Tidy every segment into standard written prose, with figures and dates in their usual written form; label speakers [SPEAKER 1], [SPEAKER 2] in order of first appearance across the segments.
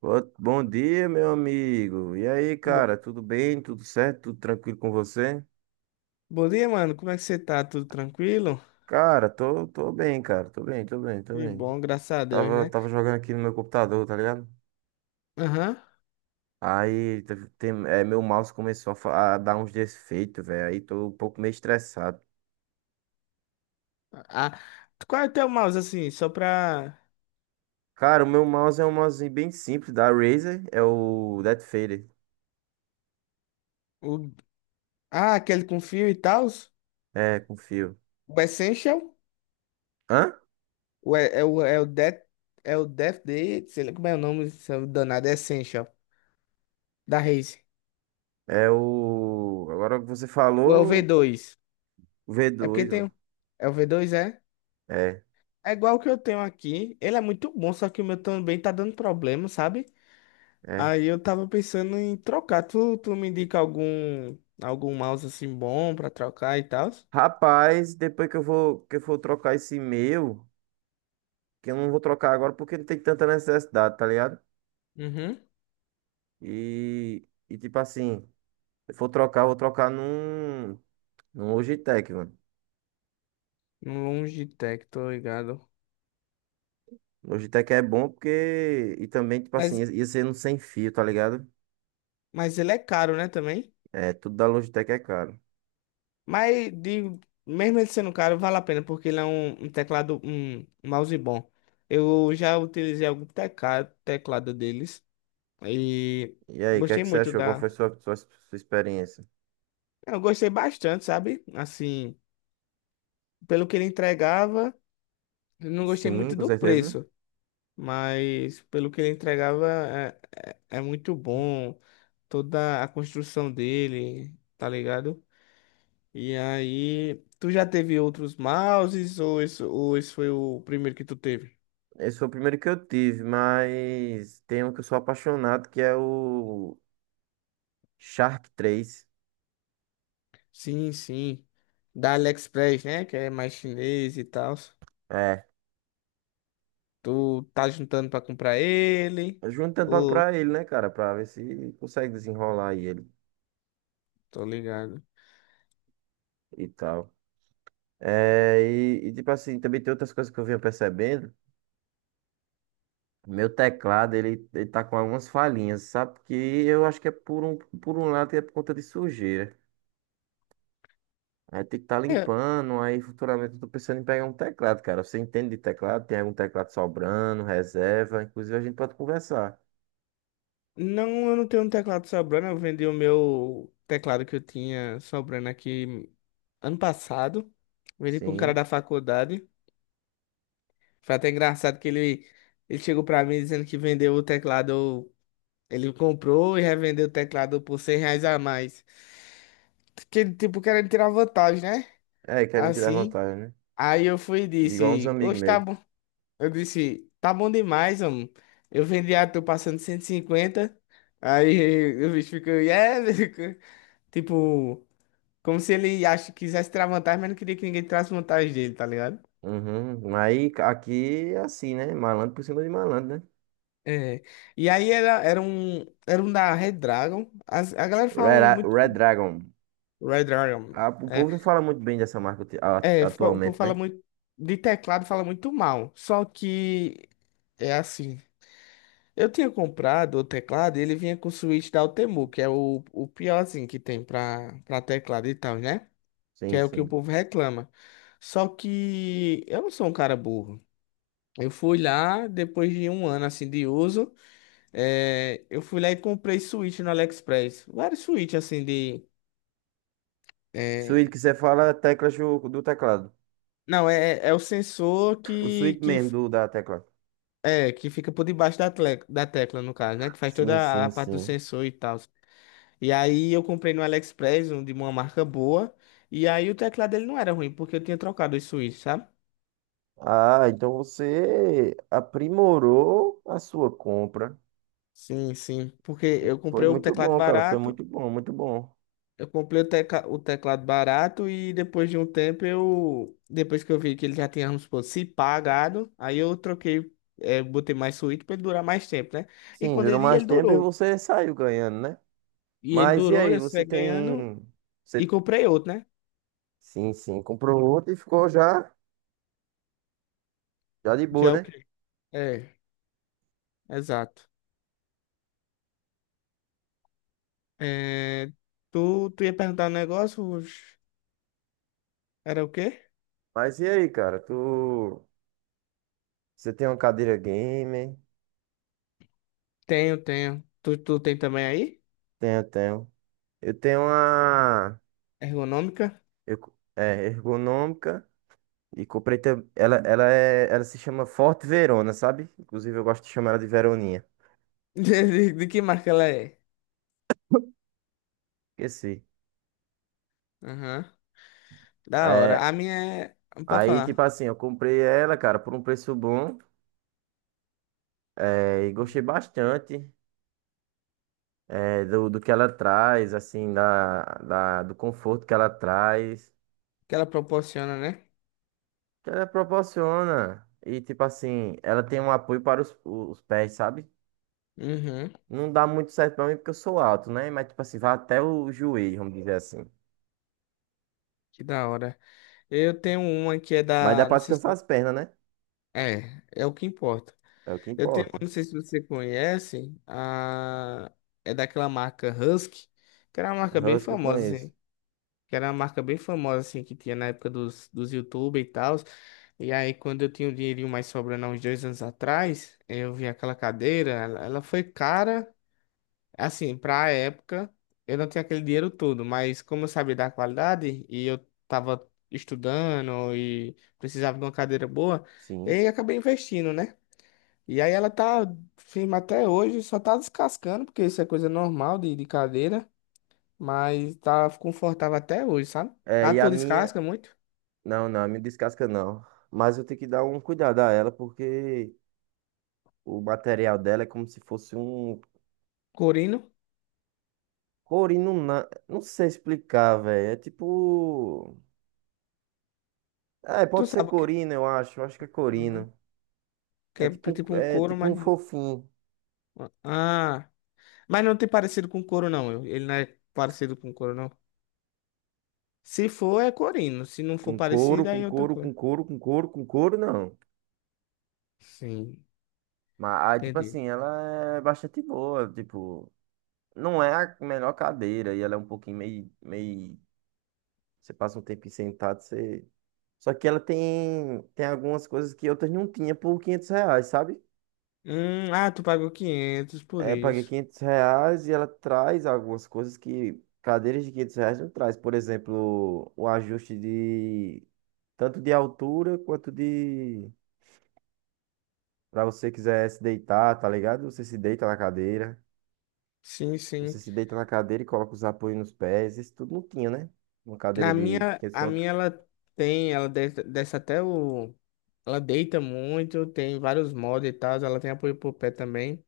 [SPEAKER 1] Bom dia, meu amigo. E aí,
[SPEAKER 2] Bo-
[SPEAKER 1] cara, tudo bem? Tudo certo? Tudo tranquilo com você?
[SPEAKER 2] Bom dia, mano. Como é que você tá? Tudo tranquilo?
[SPEAKER 1] Cara, tô bem, cara. Tô bem, tô bem, tô
[SPEAKER 2] Que
[SPEAKER 1] bem.
[SPEAKER 2] bom, graças a Deus,
[SPEAKER 1] Tava,
[SPEAKER 2] né?
[SPEAKER 1] tava jogando aqui no meu computador, tá ligado?
[SPEAKER 2] Aham.
[SPEAKER 1] Aí meu mouse começou a dar uns defeitos, velho. Aí tô um pouco meio estressado.
[SPEAKER 2] Ah, qual é o teu mouse, assim? Só pra.
[SPEAKER 1] Cara, o meu mouse é um mouse bem simples da Razer. É o Death Fader.
[SPEAKER 2] O. Ah, aquele com fio e tal?
[SPEAKER 1] É, com fio.
[SPEAKER 2] O Essential?
[SPEAKER 1] Hã?
[SPEAKER 2] O, é, é o, é o Death. É o Death Day? Sei lá como é o nome, seu danado. É Essential, da Razer.
[SPEAKER 1] É o. Agora que você
[SPEAKER 2] Ou é o
[SPEAKER 1] falou,
[SPEAKER 2] V2?
[SPEAKER 1] o v
[SPEAKER 2] É porque
[SPEAKER 1] dois.
[SPEAKER 2] tem...
[SPEAKER 1] mano.
[SPEAKER 2] o- É o V2, é?
[SPEAKER 1] É.
[SPEAKER 2] É igual o que eu tenho aqui. Ele é muito bom, só que o meu também tá dando problema, sabe?
[SPEAKER 1] É.
[SPEAKER 2] Aí eu tava pensando em trocar. Tu me indica algum mouse assim bom pra trocar e tal?
[SPEAKER 1] Rapaz, depois que eu for trocar esse e-mail, que eu não vou trocar agora porque não tem tanta necessidade, tá ligado?
[SPEAKER 2] Uhum.
[SPEAKER 1] E tipo assim, se eu for trocar, eu vou trocar num Logitech, mano.
[SPEAKER 2] Um Logitech, tô ligado.
[SPEAKER 1] Logitech é bom porque, e também, tipo assim,
[SPEAKER 2] Mas,
[SPEAKER 1] ia ser um sem fio, tá ligado?
[SPEAKER 2] mas ele é caro, né, também?
[SPEAKER 1] É, tudo da Logitech é caro.
[SPEAKER 2] Mas digo, mesmo ele sendo caro, vale a pena, porque ele é um teclado, um mouse bom. Eu já utilizei algum teclado deles e
[SPEAKER 1] E aí, o que é
[SPEAKER 2] gostei
[SPEAKER 1] que você
[SPEAKER 2] muito
[SPEAKER 1] achou? Qual
[SPEAKER 2] da.
[SPEAKER 1] foi sua experiência?
[SPEAKER 2] Eu gostei bastante, sabe? Assim, pelo que ele entregava, eu não gostei
[SPEAKER 1] Sim,
[SPEAKER 2] muito
[SPEAKER 1] com
[SPEAKER 2] do
[SPEAKER 1] certeza.
[SPEAKER 2] preço. Mas pelo que ele entregava é muito bom toda a construção dele, tá ligado? E aí, tu já teve outros mouses ou esse, foi o primeiro que tu teve?
[SPEAKER 1] Esse foi o primeiro que eu tive, mas tem um que eu sou apaixonado, que é o Shark 3.
[SPEAKER 2] Sim, sim. Da AliExpress, né? Que é mais chinês e tal. Tu tá juntando pra comprar ele?
[SPEAKER 1] Juntando pra,
[SPEAKER 2] Ou
[SPEAKER 1] pra ele, né, cara? Pra ver se consegue desenrolar aí ele
[SPEAKER 2] tô ligado?
[SPEAKER 1] e tal. É, e, tipo assim, também tem outras coisas que eu venho percebendo. Meu teclado, ele tá com algumas falhinhas, sabe? Porque eu acho que é por um lado que é por conta de sujeira. Aí tem que estar tá limpando, aí futuramente eu tô pensando em pegar um teclado, cara. Você entende de teclado? Tem algum teclado sobrando, reserva? Inclusive a gente pode conversar.
[SPEAKER 2] Não, eu não tenho um teclado sobrando. Eu vendi o meu teclado que eu tinha sobrando aqui ano passado. Vendi para um cara
[SPEAKER 1] Sim.
[SPEAKER 2] da faculdade. Foi até engraçado que ele chegou para mim dizendo que vendeu o teclado. Ele comprou e revendeu o teclado por R$ 100 a mais. Que, ele, tipo, querendo tirar vantagem, né?
[SPEAKER 1] É, querem tirar
[SPEAKER 2] Assim.
[SPEAKER 1] vantagem, né?
[SPEAKER 2] Aí eu fui e
[SPEAKER 1] Igual uns
[SPEAKER 2] disse:
[SPEAKER 1] amigos
[SPEAKER 2] Hoje tá
[SPEAKER 1] meus.
[SPEAKER 2] bom. Eu disse: Tá bom demais, homem. Eu vendi a tu passando 150. Aí o bicho ficou, yeah, Tipo, como se ele acha, quisesse tirar vantagem, mas não queria que ninguém tirasse vantagem dele, tá ligado?
[SPEAKER 1] Uhum. Aí aqui é assim, né? Malandro por cima de malandro, né?
[SPEAKER 2] É. E aí era um da Red Dragon. A galera fala muito
[SPEAKER 1] Red Dragon.
[SPEAKER 2] Red Dragon.
[SPEAKER 1] Ah, o
[SPEAKER 2] É,
[SPEAKER 1] povo não fala muito bem dessa marca
[SPEAKER 2] é, o povo
[SPEAKER 1] atualmente,
[SPEAKER 2] fala
[SPEAKER 1] né?
[SPEAKER 2] muito de teclado, fala muito mal. Só que é assim. Eu tinha comprado o teclado, e ele vinha com o switch da Altemu, que é o piorzinho que tem pra teclado e tal, né? Que
[SPEAKER 1] Sim,
[SPEAKER 2] é o que o
[SPEAKER 1] sim.
[SPEAKER 2] povo reclama. Só que eu não sou um cara burro. Eu fui lá, depois de um ano assim de uso, eu fui lá e comprei switch no AliExpress. Vários switch assim de. eh,
[SPEAKER 1] Suíte que você fala é teclas do teclado.
[SPEAKER 2] Não, é, é o sensor
[SPEAKER 1] O
[SPEAKER 2] que,
[SPEAKER 1] suíte
[SPEAKER 2] que,
[SPEAKER 1] mesmo
[SPEAKER 2] f-
[SPEAKER 1] da tecla.
[SPEAKER 2] é, que fica por debaixo da tecla, no caso, né? Que faz
[SPEAKER 1] Sim,
[SPEAKER 2] toda
[SPEAKER 1] sim,
[SPEAKER 2] a parte do
[SPEAKER 1] sim.
[SPEAKER 2] sensor e tal. E aí eu comprei no AliExpress, um de uma marca boa. E aí o teclado dele não era ruim, porque eu tinha trocado os switch, sabe?
[SPEAKER 1] Ah, então você aprimorou a sua compra.
[SPEAKER 2] Sim, sim. Porque eu
[SPEAKER 1] Foi
[SPEAKER 2] comprei o
[SPEAKER 1] muito
[SPEAKER 2] teclado
[SPEAKER 1] bom, cara. Foi
[SPEAKER 2] barato.
[SPEAKER 1] muito bom, muito bom.
[SPEAKER 2] Eu comprei o teclado barato e depois de um tempo eu. Depois que eu vi que ele já tinha, vamos supor, se pagado, aí eu troquei, botei mais suíte pra ele durar mais tempo, né? E
[SPEAKER 1] Sim,
[SPEAKER 2] quando
[SPEAKER 1] durou
[SPEAKER 2] ele ia,
[SPEAKER 1] mais
[SPEAKER 2] ele
[SPEAKER 1] tempo e
[SPEAKER 2] durou.
[SPEAKER 1] você saiu ganhando, né?
[SPEAKER 2] E ele
[SPEAKER 1] Mas e
[SPEAKER 2] durou,
[SPEAKER 1] aí,
[SPEAKER 2] eu
[SPEAKER 1] você
[SPEAKER 2] saí ganhando
[SPEAKER 1] tem. Você.
[SPEAKER 2] e comprei outro, né?
[SPEAKER 1] Sim, sim. Comprou outro e ficou já de boa,
[SPEAKER 2] Já o
[SPEAKER 1] né?
[SPEAKER 2] quê? É, exato. É, tu ia perguntar um negócio? Ruth? Era o quê?
[SPEAKER 1] Mas e aí, cara? Você tem uma cadeira gamer?
[SPEAKER 2] Tenho, tenho. Tu tem também aí?
[SPEAKER 1] Tenho, tenho. Eu tenho uma,
[SPEAKER 2] Ergonômica?
[SPEAKER 1] ergonômica e comprei, ela se chama Forte Verona, sabe? Inclusive eu gosto de chamar ela de Veroninha.
[SPEAKER 2] De que marca ela é?
[SPEAKER 1] Esqueci.
[SPEAKER 2] Aham. Da hora.
[SPEAKER 1] É,
[SPEAKER 2] A minha é. Pode
[SPEAKER 1] aí, tipo
[SPEAKER 2] falar.
[SPEAKER 1] assim, eu comprei ela, cara, por um preço bom, e gostei bastante, do que ela traz, assim, do conforto que ela traz.
[SPEAKER 2] Que ela proporciona, né?
[SPEAKER 1] Ela proporciona. E, tipo assim, ela tem um apoio para os pés, sabe?
[SPEAKER 2] Uhum,
[SPEAKER 1] Não dá muito certo pra mim porque eu sou alto, né? Mas, tipo assim, vai até o joelho, vamos dizer assim.
[SPEAKER 2] que da hora. Eu tenho uma que é
[SPEAKER 1] Mas dá
[SPEAKER 2] da.
[SPEAKER 1] pra
[SPEAKER 2] Não sei se.
[SPEAKER 1] descansar as pernas, né?
[SPEAKER 2] É, é o que importa.
[SPEAKER 1] É o que
[SPEAKER 2] Eu tenho
[SPEAKER 1] importa.
[SPEAKER 2] uma, não sei se você conhece. A. É daquela marca Husky, que era uma marca bem
[SPEAKER 1] Husky eu
[SPEAKER 2] famosa,
[SPEAKER 1] conheço.
[SPEAKER 2] assim. Que era uma marca bem famosa, assim, que tinha na época dos YouTube e tal. E aí, quando eu tinha um dinheirinho mais sobrando há uns 2 anos atrás, eu vi aquela cadeira. Ela foi cara. Assim, pra época, eu não tinha aquele dinheiro todo, mas como eu sabia da qualidade e eu tava estudando e precisava de uma cadeira boa, e
[SPEAKER 1] Sim.
[SPEAKER 2] aí acabei investindo, né? E aí ela tá firme até hoje, só tá descascando, porque isso é coisa normal de cadeira, mas tá confortável até hoje, sabe?
[SPEAKER 1] É,
[SPEAKER 2] A
[SPEAKER 1] e a
[SPEAKER 2] tua
[SPEAKER 1] minha.
[SPEAKER 2] descasca muito,
[SPEAKER 1] Não, não, a minha descasca não. Mas eu tenho que dar um cuidado a ela porque o material dela é como se fosse um.
[SPEAKER 2] corino.
[SPEAKER 1] Corino, não sei explicar, velho. É tipo. É,
[SPEAKER 2] Tu
[SPEAKER 1] pode ser
[SPEAKER 2] sabe o que,
[SPEAKER 1] corino, eu acho. Eu acho que é
[SPEAKER 2] uhum,
[SPEAKER 1] corino.
[SPEAKER 2] que
[SPEAKER 1] É
[SPEAKER 2] é
[SPEAKER 1] tipo um,
[SPEAKER 2] tipo um
[SPEAKER 1] é
[SPEAKER 2] couro,
[SPEAKER 1] tipo um
[SPEAKER 2] mas não.
[SPEAKER 1] fofinho.
[SPEAKER 2] Ah, mas não tem parecido com couro, não. Ele não é parecido com couro, não. Se for, é corino. Se não for
[SPEAKER 1] Com couro,
[SPEAKER 2] parecido, aí
[SPEAKER 1] com
[SPEAKER 2] é outra
[SPEAKER 1] couro, com
[SPEAKER 2] coisa.
[SPEAKER 1] couro, com couro, com couro, não.
[SPEAKER 2] Sim,
[SPEAKER 1] Mas, aí, tipo
[SPEAKER 2] entendi.
[SPEAKER 1] assim, ela é bastante boa. Tipo, não é a melhor cadeira. E ela é um pouquinho meio... Você passa um tempo sentado, você... Só que ela tem algumas coisas que outras não tinha por R$ 500, sabe?
[SPEAKER 2] Ah, tu pagou 500 por
[SPEAKER 1] É, paguei
[SPEAKER 2] isso.
[SPEAKER 1] R$ 500 e ela traz algumas coisas que cadeiras de R$ 500 não traz. Por exemplo, o ajuste de... Tanto de altura quanto de... Pra você quiser se deitar, tá ligado? Você se deita na cadeira.
[SPEAKER 2] Sim,
[SPEAKER 1] Você
[SPEAKER 2] sim.
[SPEAKER 1] se deita na cadeira e coloca os apoios nos pés. Isso tudo não tinha, né? Uma cadeira
[SPEAKER 2] Na
[SPEAKER 1] de
[SPEAKER 2] minha,
[SPEAKER 1] 500
[SPEAKER 2] a
[SPEAKER 1] conto.
[SPEAKER 2] minha ela tem, ela desce até o. Ela deita muito, tem vários mods e tal, ela tem apoio pro pé também.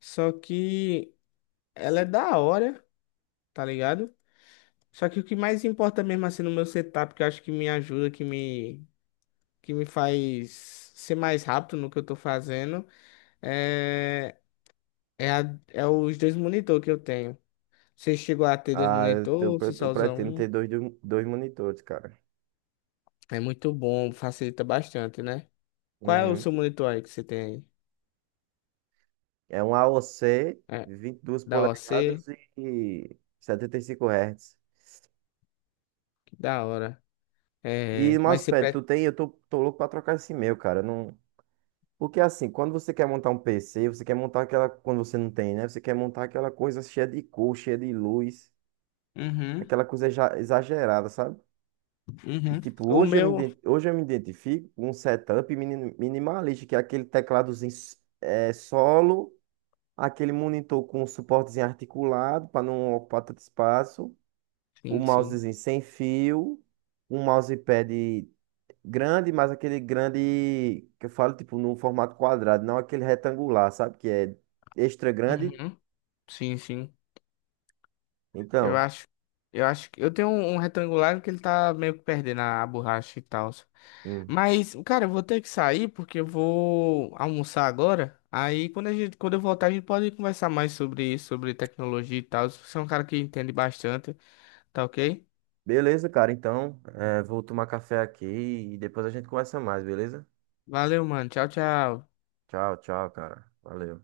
[SPEAKER 2] Só que ela é da hora, tá ligado? Só que o que mais importa mesmo assim no meu setup, que eu acho que me ajuda, que me faz ser mais rápido no que eu tô fazendo, é é os dois monitor que eu tenho. Você chegou a ter dois
[SPEAKER 1] Ah, eu, te- eu
[SPEAKER 2] monitor, se
[SPEAKER 1] pre- eu
[SPEAKER 2] só usa
[SPEAKER 1] pretendo
[SPEAKER 2] um,
[SPEAKER 1] ter dois monitores, cara.
[SPEAKER 2] é muito bom, facilita bastante, né? Qual é o
[SPEAKER 1] Uhum.
[SPEAKER 2] seu monitor aí que você tem
[SPEAKER 1] É um AOC,
[SPEAKER 2] aí? É,
[SPEAKER 1] duas
[SPEAKER 2] da OC?
[SPEAKER 1] polegadas e 75 Hz.
[SPEAKER 2] Que da hora.
[SPEAKER 1] E
[SPEAKER 2] É, mas você
[SPEAKER 1] mousepad,
[SPEAKER 2] pre.
[SPEAKER 1] tu tem? Eu tô louco pra trocar esse meu, cara. Não... Porque assim, quando você quer montar um PC, você quer montar aquela. Quando você não tem, né? Você quer montar aquela coisa cheia de cor, cheia de luz.
[SPEAKER 2] Uhum,
[SPEAKER 1] Aquela coisa exagerada, sabe? E
[SPEAKER 2] uhum.
[SPEAKER 1] tipo,
[SPEAKER 2] O
[SPEAKER 1] hoje eu me,
[SPEAKER 2] meu.
[SPEAKER 1] iden- hoje eu me identifico com um setup minimalista, que é aquele tecladozinho solo, aquele monitor com um suportezinho articulado para não ocupar tanto espaço, o
[SPEAKER 2] Sim, sim.
[SPEAKER 1] mousezinho sem fio, um mousepad grande, mas aquele grande que eu falo, tipo, num formato quadrado, não aquele retangular, sabe? Que é extra grande.
[SPEAKER 2] Uhum. Sim, sim. Eu
[SPEAKER 1] Então.
[SPEAKER 2] acho, eu acho que eu tenho um, retangular que ele tá meio que perdendo a borracha e tal.
[SPEAKER 1] Hum.
[SPEAKER 2] Mas, cara, eu vou ter que sair porque eu vou almoçar agora. Aí quando eu voltar, a gente pode conversar mais sobre isso, sobre tecnologia e tal. Você é um cara que entende bastante, tá ok?
[SPEAKER 1] Beleza, cara. Então, vou tomar café aqui e depois a gente conversa mais, beleza?
[SPEAKER 2] Valeu, mano. Tchau, tchau.
[SPEAKER 1] Tchau, tchau, cara. Valeu.